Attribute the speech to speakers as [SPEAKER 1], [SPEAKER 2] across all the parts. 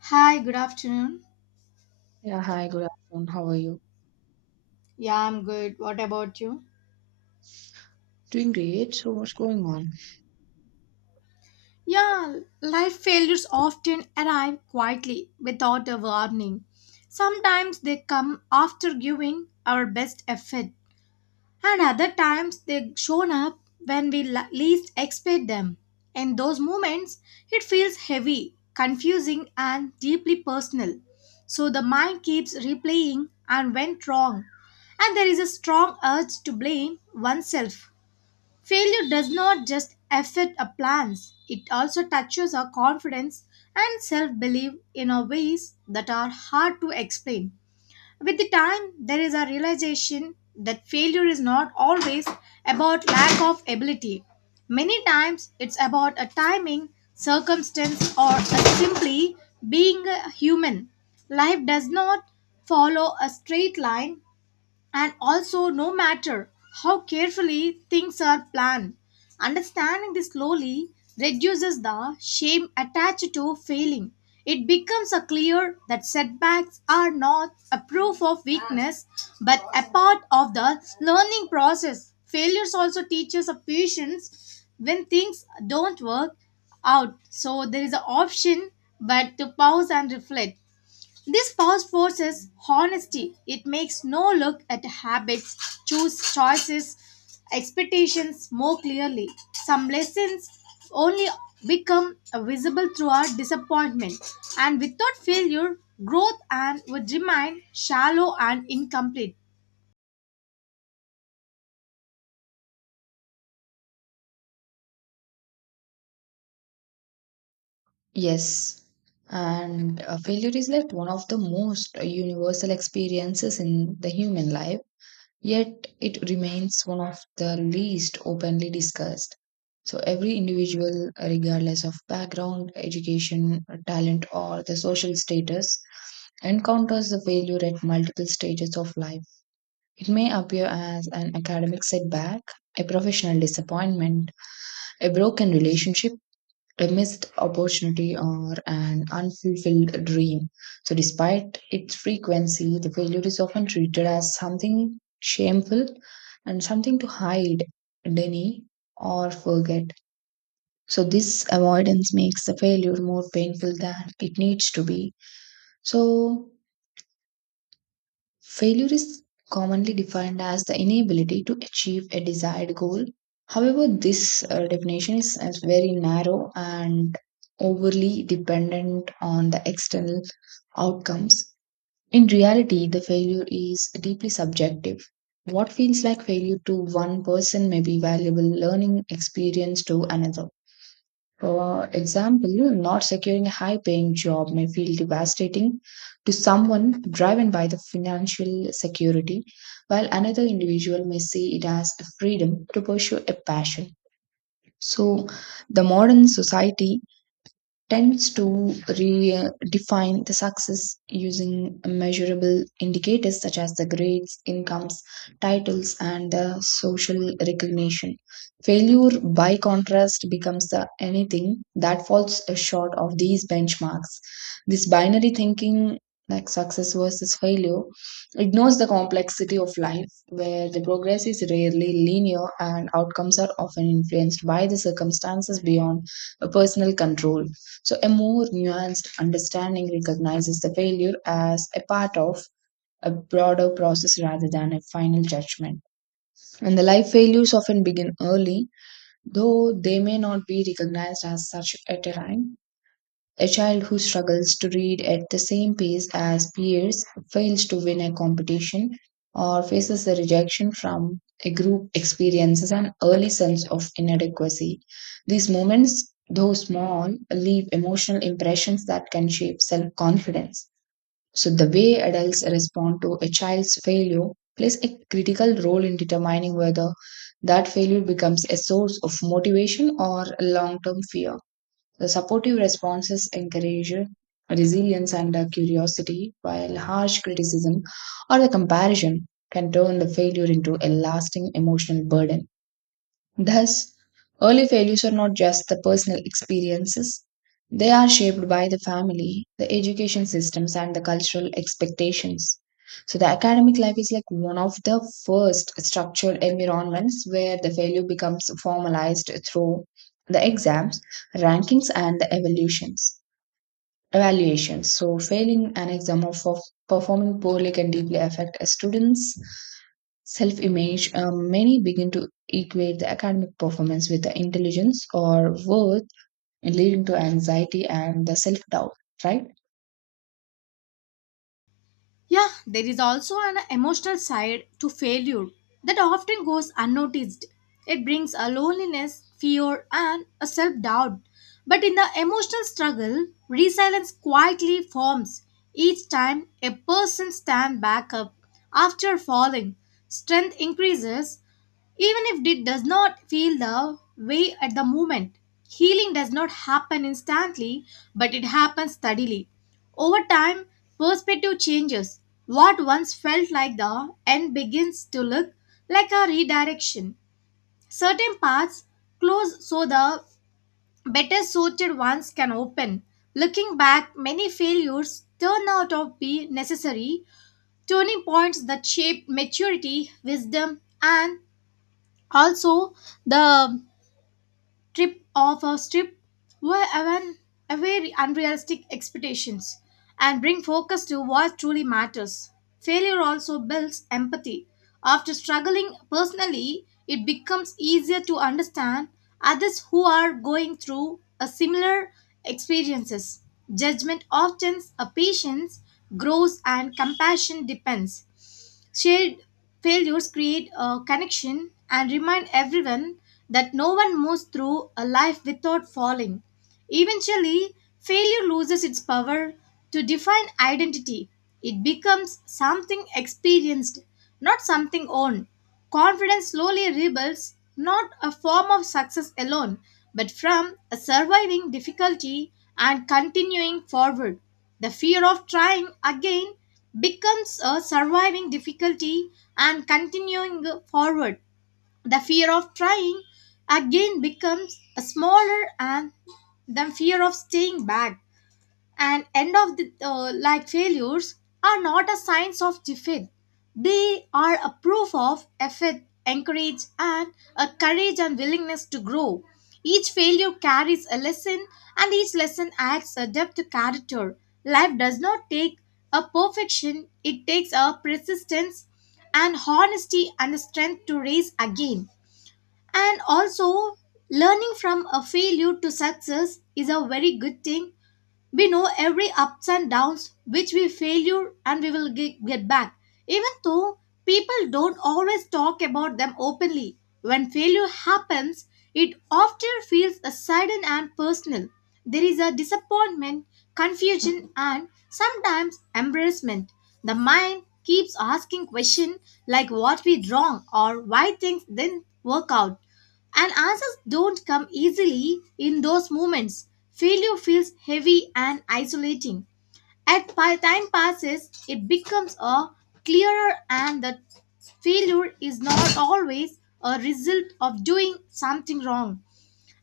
[SPEAKER 1] Hi, good afternoon.
[SPEAKER 2] Yeah, hi, good afternoon. How are you?
[SPEAKER 1] Yeah, I'm good. What about you?
[SPEAKER 2] Doing great. So, what's going on?
[SPEAKER 1] Yeah, life failures often arrive quietly without a warning. Sometimes they come after giving our best effort, and other times they shown up when we least expect them. In those moments, it feels heavy, confusing, and deeply personal. So the mind keeps replaying and went wrong, and there is a strong urge to blame oneself. Failure does not just affect our plans, it also touches our confidence and self belief in our ways that are hard to explain. With the time, there is a realization that failure is not always about lack of ability. Many times, it's about a timing, circumstance, or a simply being a human. Life does not follow a straight line, and also, no matter how carefully things are planned, understanding this slowly reduces the shame attached to failing. It becomes a clear that setbacks are not a proof of weakness, but a part of the learning process. Failures also teaches a patience when things don't work out. So there is an option but to pause and reflect. This first forces honesty. It makes no look at habits, choose choices, expectations more clearly. Some lessons only become visible through our disappointment, and without failure, growth and would remain shallow and incomplete.
[SPEAKER 2] Yes. And Failure is like one of the most universal experiences in the human life, yet it remains one of the least openly discussed. So, every individual, regardless of background, education, talent, or the social status, encounters the failure at multiple stages of life. It may appear as an academic setback, a professional disappointment, a broken relationship, a missed opportunity, or an unfulfilled dream. So, despite its frequency, the failure is often treated as something shameful and something to hide, deny, or forget. So, this avoidance makes the failure more painful than it needs to be. So, failure is commonly defined as the inability to achieve a desired goal. However, this definition is very narrow and overly dependent on the external outcomes. In reality, the failure is deeply subjective. What feels like failure to one person may be valuable learning experience to another. For example, not securing a high paying job may feel devastating to someone driven by the financial security, while another individual may see it as a freedom to pursue a passion. So, the modern society tends to redefine the success using measurable indicators such as the grades, incomes, titles, and the social recognition. Failure, by contrast, becomes the anything that falls short of these benchmarks. This binary thinking, like success versus failure, ignores the complexity of life, where the progress is rarely linear and outcomes are often influenced by the circumstances beyond a personal control. So, a more nuanced understanding recognizes the failure as a part of a broader process rather than a final judgment. And the life failures often begin early, though they may not be recognized as such at a time. A child who struggles to read at the same pace as peers, fails to win a competition, or faces the rejection from a group experiences an early sense of inadequacy. These moments, though small, leave emotional impressions that can shape self confidence. So, the way adults respond to a child's failure plays a critical role in determining whether that failure becomes a source of motivation or long term fear. The supportive responses encourage resilience and curiosity, while harsh criticism or the comparison can turn the failure into a lasting emotional burden. Thus, early failures are not just the personal experiences, they are shaped by the family, the education systems, and the cultural expectations. So, the academic life is like one of the first structured environments where the failure becomes formalized through the exams, rankings, and the evaluations. Evaluation. So, failing an exam or for performing poorly can deeply affect a student's self image. Many begin to equate the academic performance with the intelligence or worth, leading to anxiety and the self doubt, right?
[SPEAKER 1] Yeah, there is also an emotional side to failure that often goes unnoticed. It brings a loneliness, fear, and a self doubt. But in the emotional struggle, resilience quietly forms each time a person stands back up after falling. Strength increases even if it does not feel the way at the moment. Healing does not happen instantly, but it happens steadily. Over time, perspective changes. What once felt like the end begins to look like a redirection. Certain paths close so the better suited ones can open. Looking back, many failures turn out to be necessary turning points that shaped maturity, wisdom, and also the trip of a trip, were even away unrealistic expectations and bring focus to what truly matters. Failure also builds empathy. After struggling personally, it becomes easier to understand others who are going through a similar experiences. Judgment often a patience grows and compassion depends. Shared failures create a connection and remind everyone that no one moves through a life without falling. Eventually, failure loses its power to define identity. It becomes something experienced, not something owned. Confidence slowly rebuilds, not a form of success alone, but from a surviving difficulty and continuing forward. The fear of trying again becomes a surviving difficulty and continuing forward. The fear of trying again becomes smaller and the fear of staying back and end of the like failures are not a signs of defeat, they are a proof of effort, encourage and a courage and willingness to grow. Each failure carries a lesson and each lesson adds a depth to character. Life does not take a perfection, it takes a persistence and honesty and the strength to raise again. And also, learning from a failure to success is a very good thing. We know every ups and downs which we failure and we will get back even though people don't always talk about them openly. When failure happens, it often feels a sudden and personal. There is a disappointment, confusion, and sometimes embarrassment. The mind keeps asking questions like what we wrong or why things didn't work out, and answers don't come easily in those moments. Failure feels heavy and isolating. As time passes, it becomes a clearer and that failure is not always a result of doing something wrong.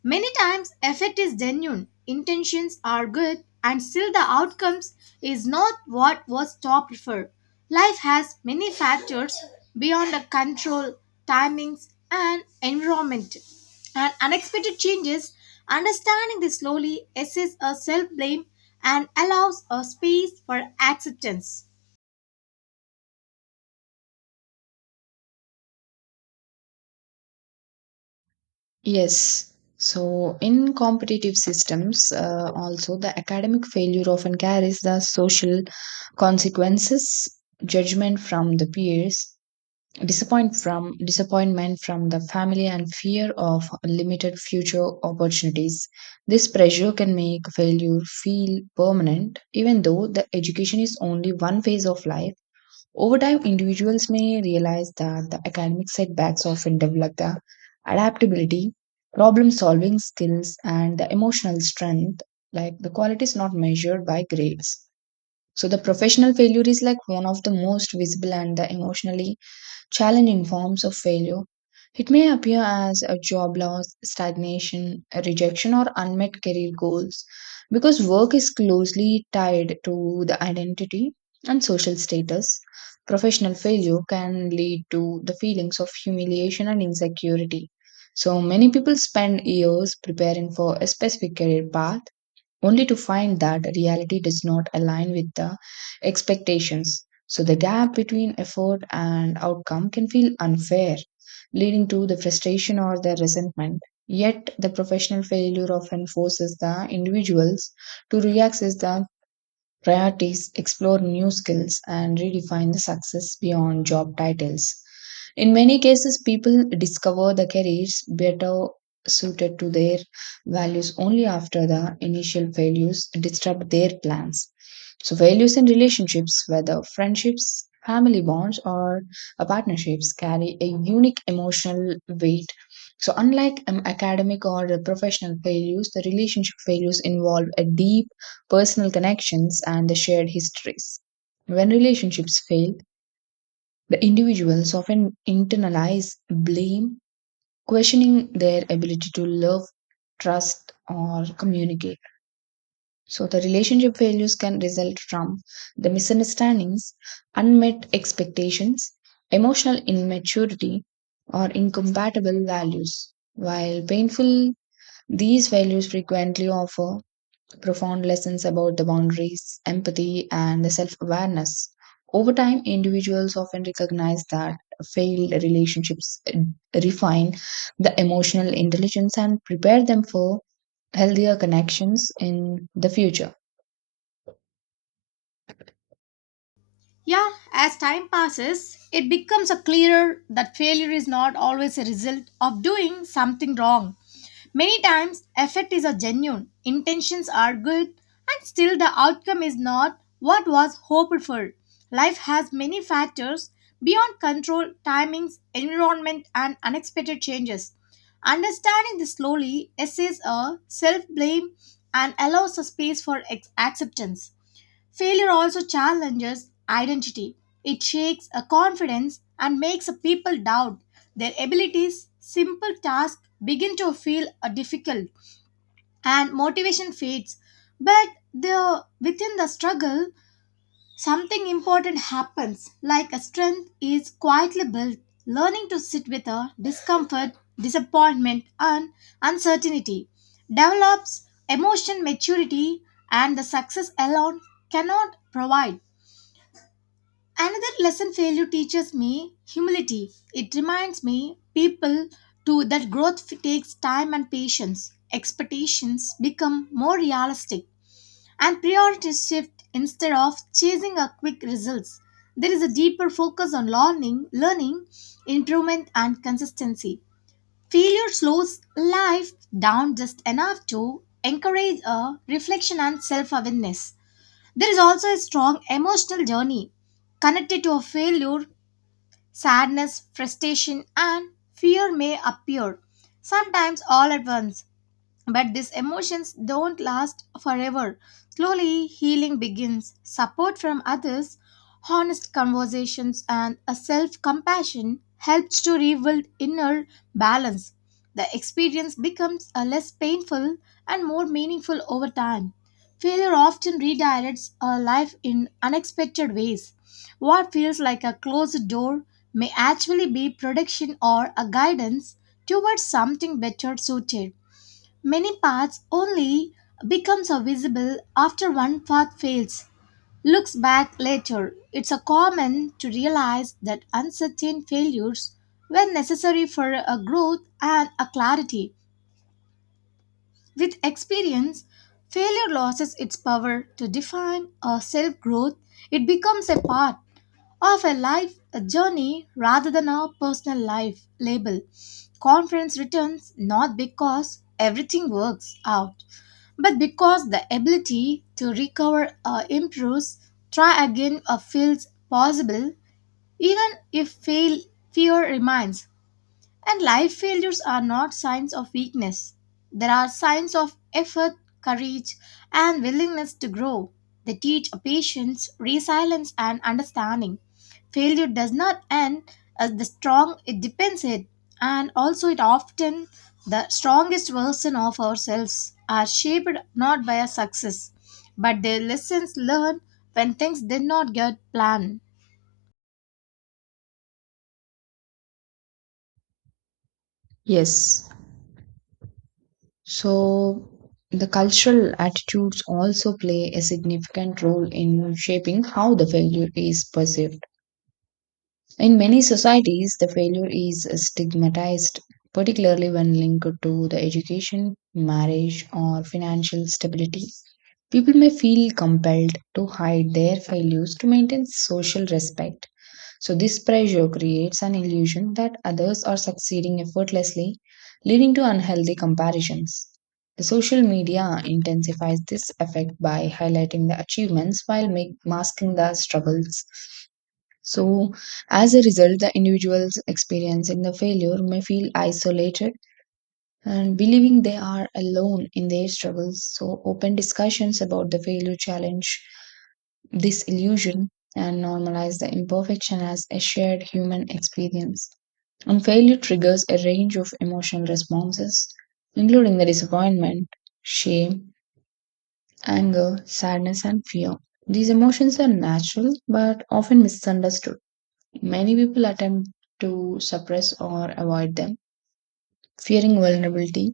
[SPEAKER 1] Many times effort is genuine, intentions are good, and still the outcomes is not what was top for. Life has many factors beyond the control, timings, and environment, and unexpected changes. Understanding this slowly assists a self blame and allows a space for acceptance.
[SPEAKER 2] Yes. So, in competitive systems, also the academic failure often carries the social consequences, judgment from the peers, disappointment from the family and fear of limited future opportunities. This pressure can make failure feel permanent even though the education is only one phase of life. Over time individuals may realize that the academic setbacks often develop the adaptability, problem solving skills and the emotional strength, like the quality is not measured by grades. So the professional failure is like one of the most visible and the emotionally challenging forms of failure. It may appear as a job loss, stagnation, a rejection, or unmet career goals because work is closely tied to the identity and social status. Professional failure can lead to the feelings of humiliation and insecurity. So, many people spend years preparing for a specific career path only to find that reality does not align with the expectations. So the gap between effort and outcome can feel unfair, leading to the frustration or the resentment. Yet, the professional failure often forces the individuals to reassess the priorities, explore new skills and redefine the success beyond job titles. In many cases, people discover the careers better suited to their values only after the initial failures disrupt their plans. So, values in relationships, whether friendships, family bonds, or partnerships, carry a unique emotional weight. So, unlike academic or professional failures, the relationship failures involve a deep personal connections, and the shared histories. When relationships fail, the individuals often internalize blame, questioning their ability to love, trust, or communicate. So, the relationship failures can result from the misunderstandings, unmet expectations, emotional immaturity, or incompatible values. While painful, these failures frequently offer profound lessons about the boundaries, empathy, and the self awareness. Over time, individuals often recognize that failed relationships refine the emotional intelligence and prepare them for healthier connections in the future.
[SPEAKER 1] Yeah, as time passes, it becomes a clearer that failure is not always a result of doing something wrong. Many times, effort is a genuine, intentions are good, and still the outcome is not what was hoped for. Life has many factors beyond control, timings, environment, and unexpected changes. Understanding this slowly essays a self blame and allows a space for acceptance. Failure also challenges identity. It shakes a confidence and makes a people doubt their abilities. Simple tasks begin to feel difficult and motivation fades. Within the struggle, something important happens, like a strength is quietly built. Learning to sit with a discomfort, disappointment, and uncertainty develops emotion maturity, and the success alone cannot provide. Another lesson failure teaches me humility. It reminds me people to that takes time and patience. Expectations become more realistic and priorities shift instead of chasing a quick results. There is a deeper focus on learning, improvement and consistency. Failure slows life down just enough to encourage a reflection and self-awareness. There is also a strong emotional journey connected to a failure, sadness, frustration, and fear may appear, sometimes all at once. But these emotions don't last forever. Slowly, healing begins. Support from others, honest conversations, and a self compassion helps to rebuild inner balance. The experience becomes a less painful and more meaningful over time. Failure often redirects our life in unexpected ways. What feels like a closed door may actually be protection or a guidance towards something better suited. Many paths only become visible after one path fails. Looks back later. It's a common to realize that uncertain failures were necessary for a growth and a clarity. With experience, failure loses its power to define a self growth. It becomes a part of a life a journey rather than a personal life label. Confidence returns not because everything works out, but because the ability to recover or improves, try again or feels possible, even if fail, fear remains. And life failures are not signs of weakness. They are signs of effort, courage, and willingness to grow. They teach patience, resilience, and understanding. Failure does not end as the strong it depends it, and also it often the strongest version of ourselves are shaped not by a success, but the lessons learned when things did not get planned.
[SPEAKER 2] Yes. So, the cultural attitudes also play a significant role in shaping how the failure is perceived. In many societies, the failure is stigmatized, particularly when linked to the education, marriage, or financial stability. People may feel compelled to hide their failures to maintain social respect. So, this pressure creates an illusion that others are succeeding effortlessly, leading to unhealthy comparisons. The social media intensifies this effect by highlighting the achievements while masking the struggles. So, as a result, the individuals experiencing the failure may feel isolated and believing they are alone in their struggles. So, open discussions about the failure challenge this illusion and normalize the imperfection as a shared human experience. And failure triggers a range of emotional responses, including the disappointment, shame, anger, sadness, and fear. These emotions are natural but often misunderstood. Many people attempt to suppress or avoid them, fearing vulnerability.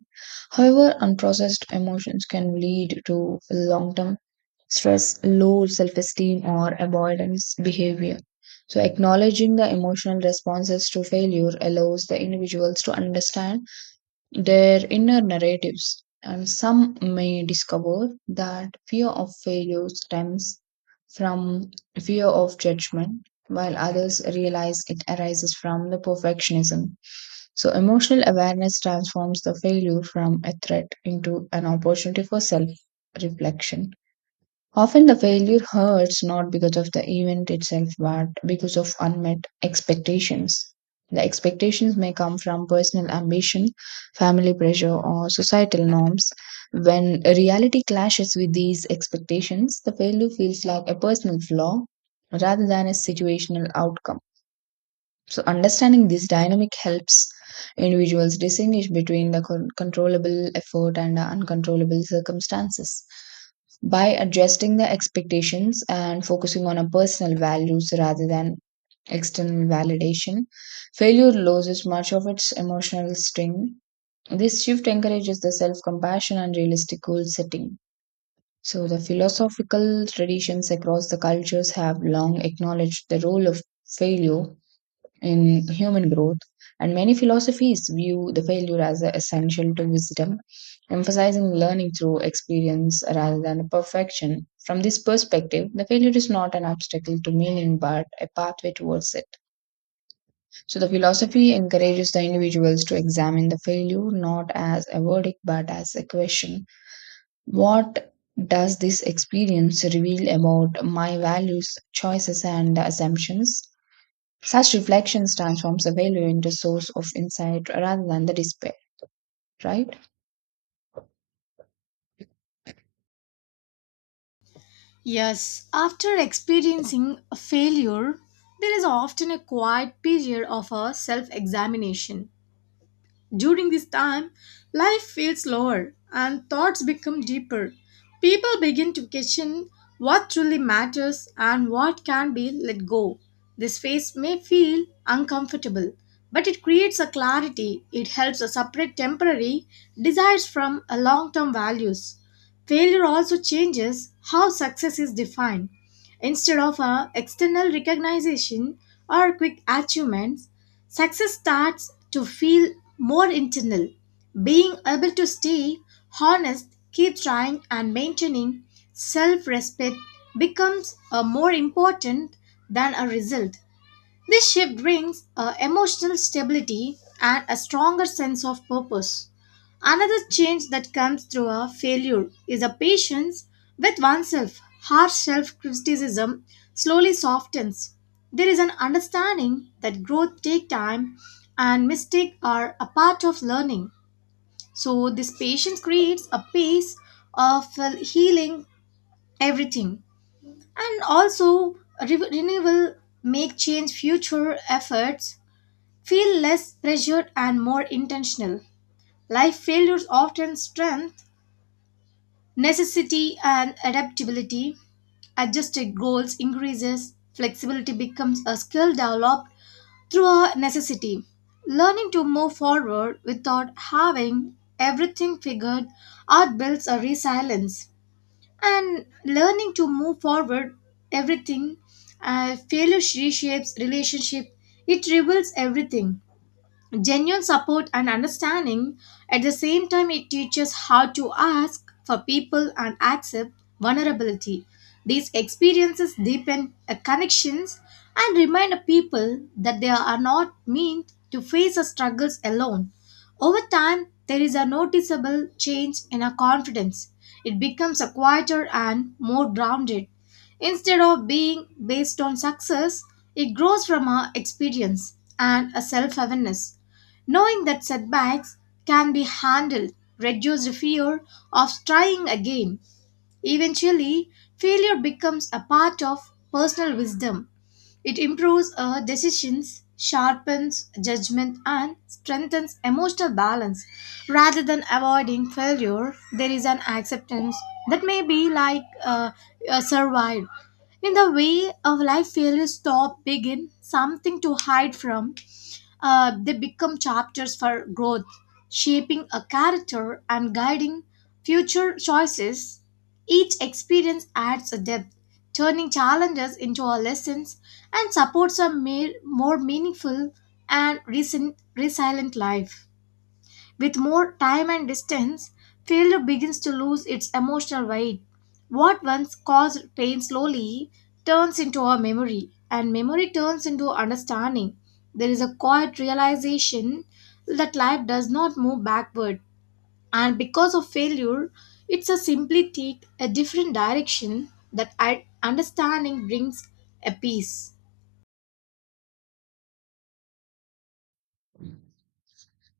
[SPEAKER 2] However, unprocessed emotions can lead to long term stress, low self esteem, or avoidance behavior. So, acknowledging the emotional responses to failure allows the individuals to understand their inner narratives. And some may discover that fear of failure stems from fear of judgment, while others realize it arises from the perfectionism. So, emotional awareness transforms the failure from a threat into an opportunity for self reflection. Often the failure hurts not because of the event itself, but because of unmet expectations. The expectations may come from personal ambition, family pressure, or societal norms. When reality clashes with these expectations, the failure feels like a personal flaw rather than a situational outcome. So, understanding this dynamic helps individuals distinguish between the controllable effort and the uncontrollable circumstances. By adjusting the expectations and focusing on our personal values rather than external validation, failure loses much of its emotional sting. This shift encourages the self compassion and realistic goal setting. So, the philosophical traditions across the cultures have long acknowledged the role of failure in human growth, and many philosophies view the failure as essential to wisdom, emphasizing learning through experience rather than perfection. From this perspective, the failure is not an obstacle to meaning but a pathway towards it. So, the philosophy encourages the individuals to examine the failure not as a verdict but as a question. What does this experience reveal about my values, choices, and assumptions? Such reflections transforms a failure into source of insight rather than the despair, right?
[SPEAKER 1] Yes, after experiencing a failure, there is often a quiet period of a self examination. During this time, life feels slower and thoughts become deeper. People begin to question what truly matters and what can be let go. This phase may feel uncomfortable, but it creates a clarity. It helps us separate temporary desires from long term values. Failure also changes how success is defined. Instead of a external recognition or quick achievements, success starts to feel more internal. Being able to stay honest, keep trying, and maintaining self respect becomes a more important than a result. This shift brings emotional stability and a stronger sense of purpose. Another change that comes through a failure is a patience with oneself. Harsh self criticism slowly softens. There is an understanding that growth takes time and mistakes are a part of learning. So, this patience creates a pace of well, healing everything and also renewal make change future efforts feel less pressured and more intentional. Life failures often strength, necessity and adaptability. Adjusted goals increases, flexibility becomes a skill developed through a necessity. Learning to move forward without having everything figured out builds a resilience. And learning to move forward everything failure reshapes relationship. It reveals everything genuine support and understanding. At the same time, it teaches how to ask for people and accept vulnerability. These experiences deepen connections and remind people that they are not meant to face the struggles alone. Over time, there is a noticeable change in our confidence. It becomes a quieter and more grounded. Instead of being based on success, it grows from our experience and a self awareness. Knowing that setbacks can be handled reduces fear of trying again. Eventually, failure becomes a part of personal wisdom. It improves decisions, sharpens judgment, and strengthens emotional balance. Rather than avoiding failure, there is an acceptance that may be like survive. In the way of life, failures stop, begin something to hide from. They become chapters for growth, shaping a character and guiding future choices. Each experience adds a depth turning challenges into our lessons and supports a more meaningful and recent, resilient life. With more time and distance, failure begins to lose its emotional weight. What once caused pain slowly turns into a memory, and memory turns into understanding. There is a quiet realization that life does not move backward, and because of failure it's a simply take a different direction that understanding brings a peace.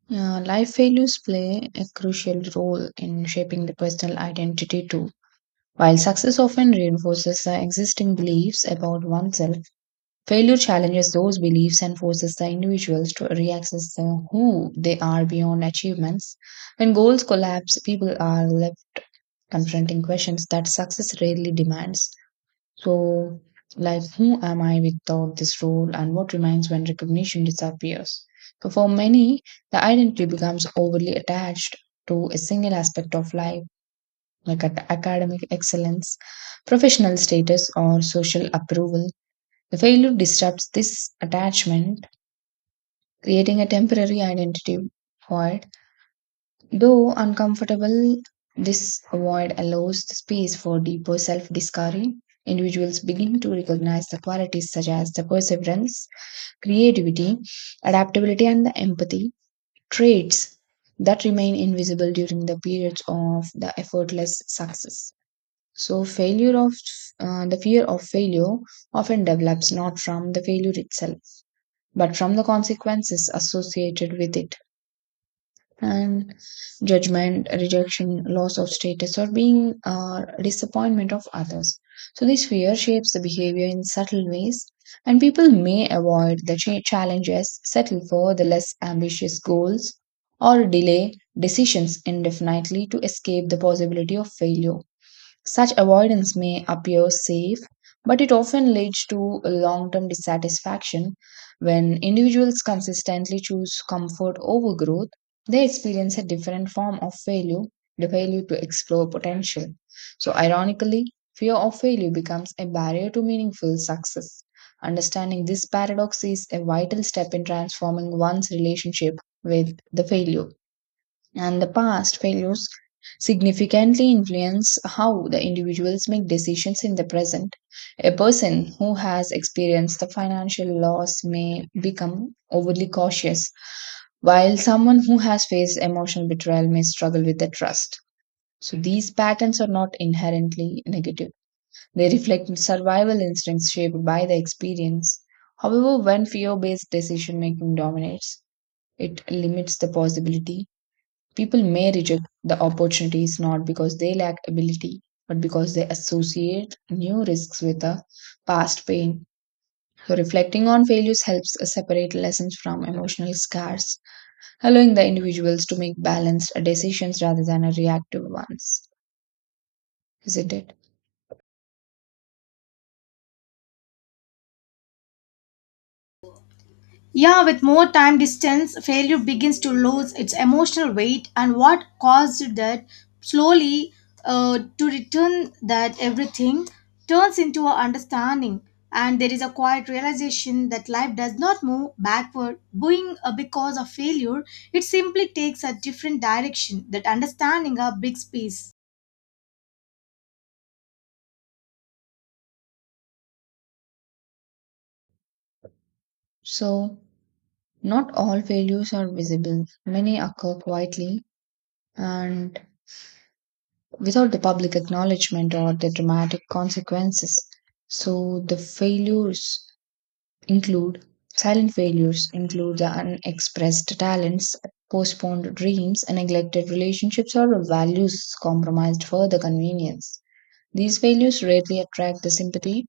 [SPEAKER 2] Yeah, life failures play a crucial role in shaping the personal identity too. While success often reinforces the existing beliefs about oneself, failure challenges those beliefs and forces the individuals to reaccess the who they are beyond achievements. When goals collapse, people are left confronting questions that success rarely demands. So, like, who am I without this role, and what remains when recognition disappears? So, for many, the identity becomes overly attached to a single aspect of life, like at academic excellence, professional status, or social approval. The failure disrupts this attachment, creating a temporary identity void. Though uncomfortable, this void allows the space for deeper self discovery. Individuals begin to recognize the qualities such as the perseverance, creativity, adaptability, and the empathy, traits that remain invisible during the periods of the effortless success. So, failure of the fear of failure often develops not from the failure itself, but from the consequences associated with it and judgment, rejection, loss of status, or being disappointment of others. So this fear shapes the behavior in subtle ways, and people may avoid the challenges, settle for the less ambitious goals, or delay decisions indefinitely to escape the possibility of failure. Such avoidance may appear safe, but it often leads to long term dissatisfaction. When individuals consistently choose comfort over growth, they experience a different form of failure, the failure to explore potential. So, ironically, fear of failure becomes a barrier to meaningful success. Understanding this paradox is a vital step in transforming one's relationship with the failure and the past failures significantly influence how the individuals make decisions in the present. A person who has experienced the financial loss may become overly cautious, while someone who has faced emotional betrayal may struggle with the trust. So, these patterns are not inherently negative. They reflect survival instincts shaped by the experience. However, when fear based decision making dominates, it limits the possibility. People may reject the opportunities not because they lack ability, but because they associate new risks with the past pain. So, reflecting on failures helps us separate lessons from emotional scars, allowing the individuals to make balanced decisions rather than a reactive ones. Isn't it?
[SPEAKER 1] Yeah, with more time distance, failure begins to lose its emotional weight, and what caused that slowly to return that everything turns into a understanding. And there is a quiet realization that life does not move backward, going because of failure. It simply takes a different direction. That understanding a big space.
[SPEAKER 2] So, not all failures are visible. Many occur quietly and without the public acknowledgement or the dramatic consequences. So the failures include silent failures include the unexpressed talents, postponed dreams, and neglected relationships or values compromised for the convenience. These failures rarely attract the sympathy,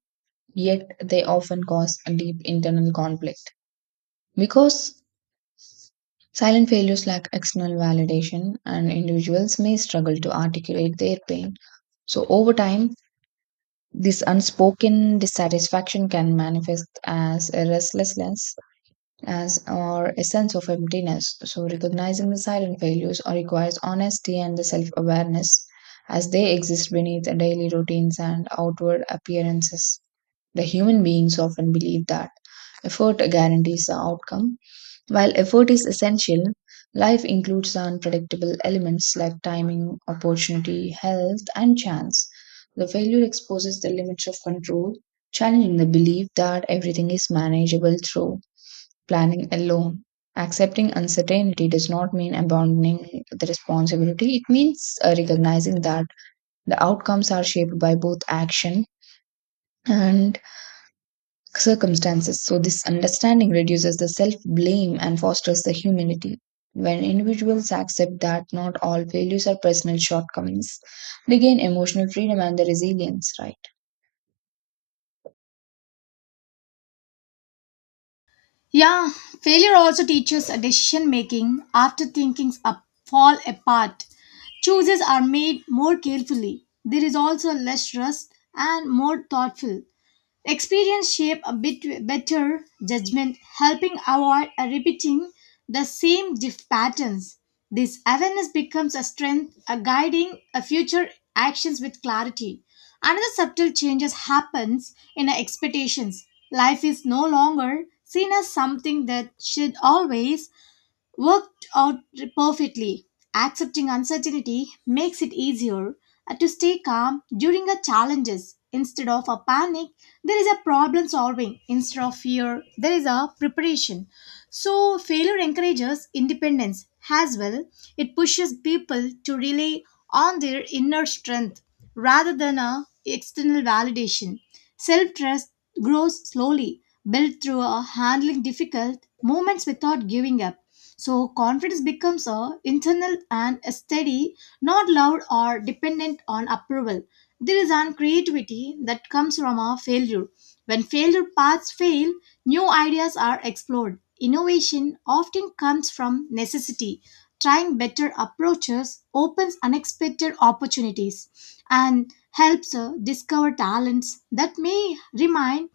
[SPEAKER 2] yet they often cause a deep internal conflict because silent failures lack external validation, and individuals may struggle to articulate their pain. So, over time, this unspoken dissatisfaction can manifest as a restlessness as or a sense of emptiness. So, recognizing the silent failures requires honesty and the self awareness as they exist beneath the daily routines and outward appearances. The human beings often believe that effort guarantees the outcome, while effort is essential, life includes unpredictable elements like timing, opportunity, health, and chance. The failure exposes the limits of control, challenging the belief that everything is manageable through planning alone. Accepting uncertainty does not mean abandoning the responsibility. It means recognizing that the outcomes are shaped by both action and circumstances. So, this understanding reduces the self blame and fosters the humility. When individuals accept that not all failures are personal shortcomings, they gain emotional freedom and the resilience, right?
[SPEAKER 1] Yeah, failure also teaches decision making after thinkings up, fall apart. Choices are made more carefully. There is also less rust and more thoughtful. Experience shape a bit better judgment, helping avoid repeating the same diff patterns. This awareness becomes a strength, a guiding a future actions with clarity. Another subtle changes happens in our expectations. Life is no longer seen as something that should always worked out perfectly. Accepting uncertainty makes it easier to stay calm during a challenges. Instead of a panic, there is a problem solving. Instead of fear, there is a preparation. So failure encourages independence as well. It pushes people to rely on their inner strength rather than a external validation. Self-trust grows slowly, built through a handling difficult moments without giving up. So confidence becomes a internal and a steady, not loud or dependent on approval. There is an creativity that comes from a failure. When failure paths fail, new ideas are explored. Innovation often comes from necessity. Trying better approaches opens unexpected opportunities and helps discover talents that may remain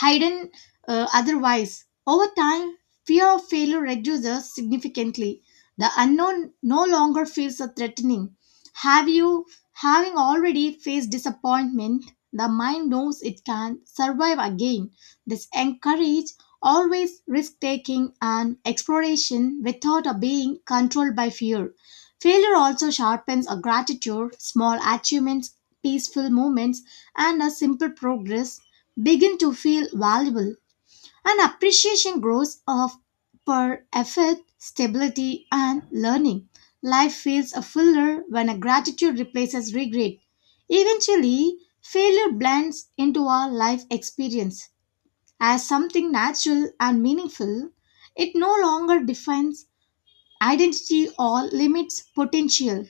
[SPEAKER 1] hidden otherwise. Over time, fear of failure reduces significantly. The unknown no longer feels so threatening. Have you, having already faced disappointment, the mind knows it can survive again. This encourages always risk taking and exploration without a being controlled by fear. Failure also sharpens a gratitude, small achievements, peaceful moments, and a simple progress begin to feel valuable and appreciation grows of per effort stability and learning. Life feels a fuller when a gratitude replaces regret. Eventually, failure blends into our life experience as something natural and meaningful. It no longer defines identity or limits potential.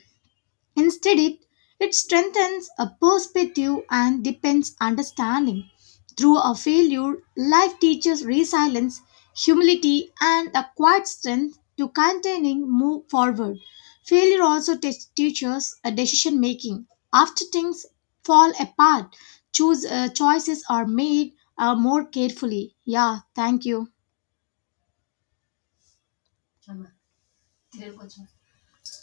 [SPEAKER 1] Instead, it strengthens a perspective and deepens understanding. Through a failure, life teaches resilience, humility, and a quiet strength to continuing move forward. Failure also teaches a decision making. After things fall apart, choose choices are made more carefully. Yeah, thank you.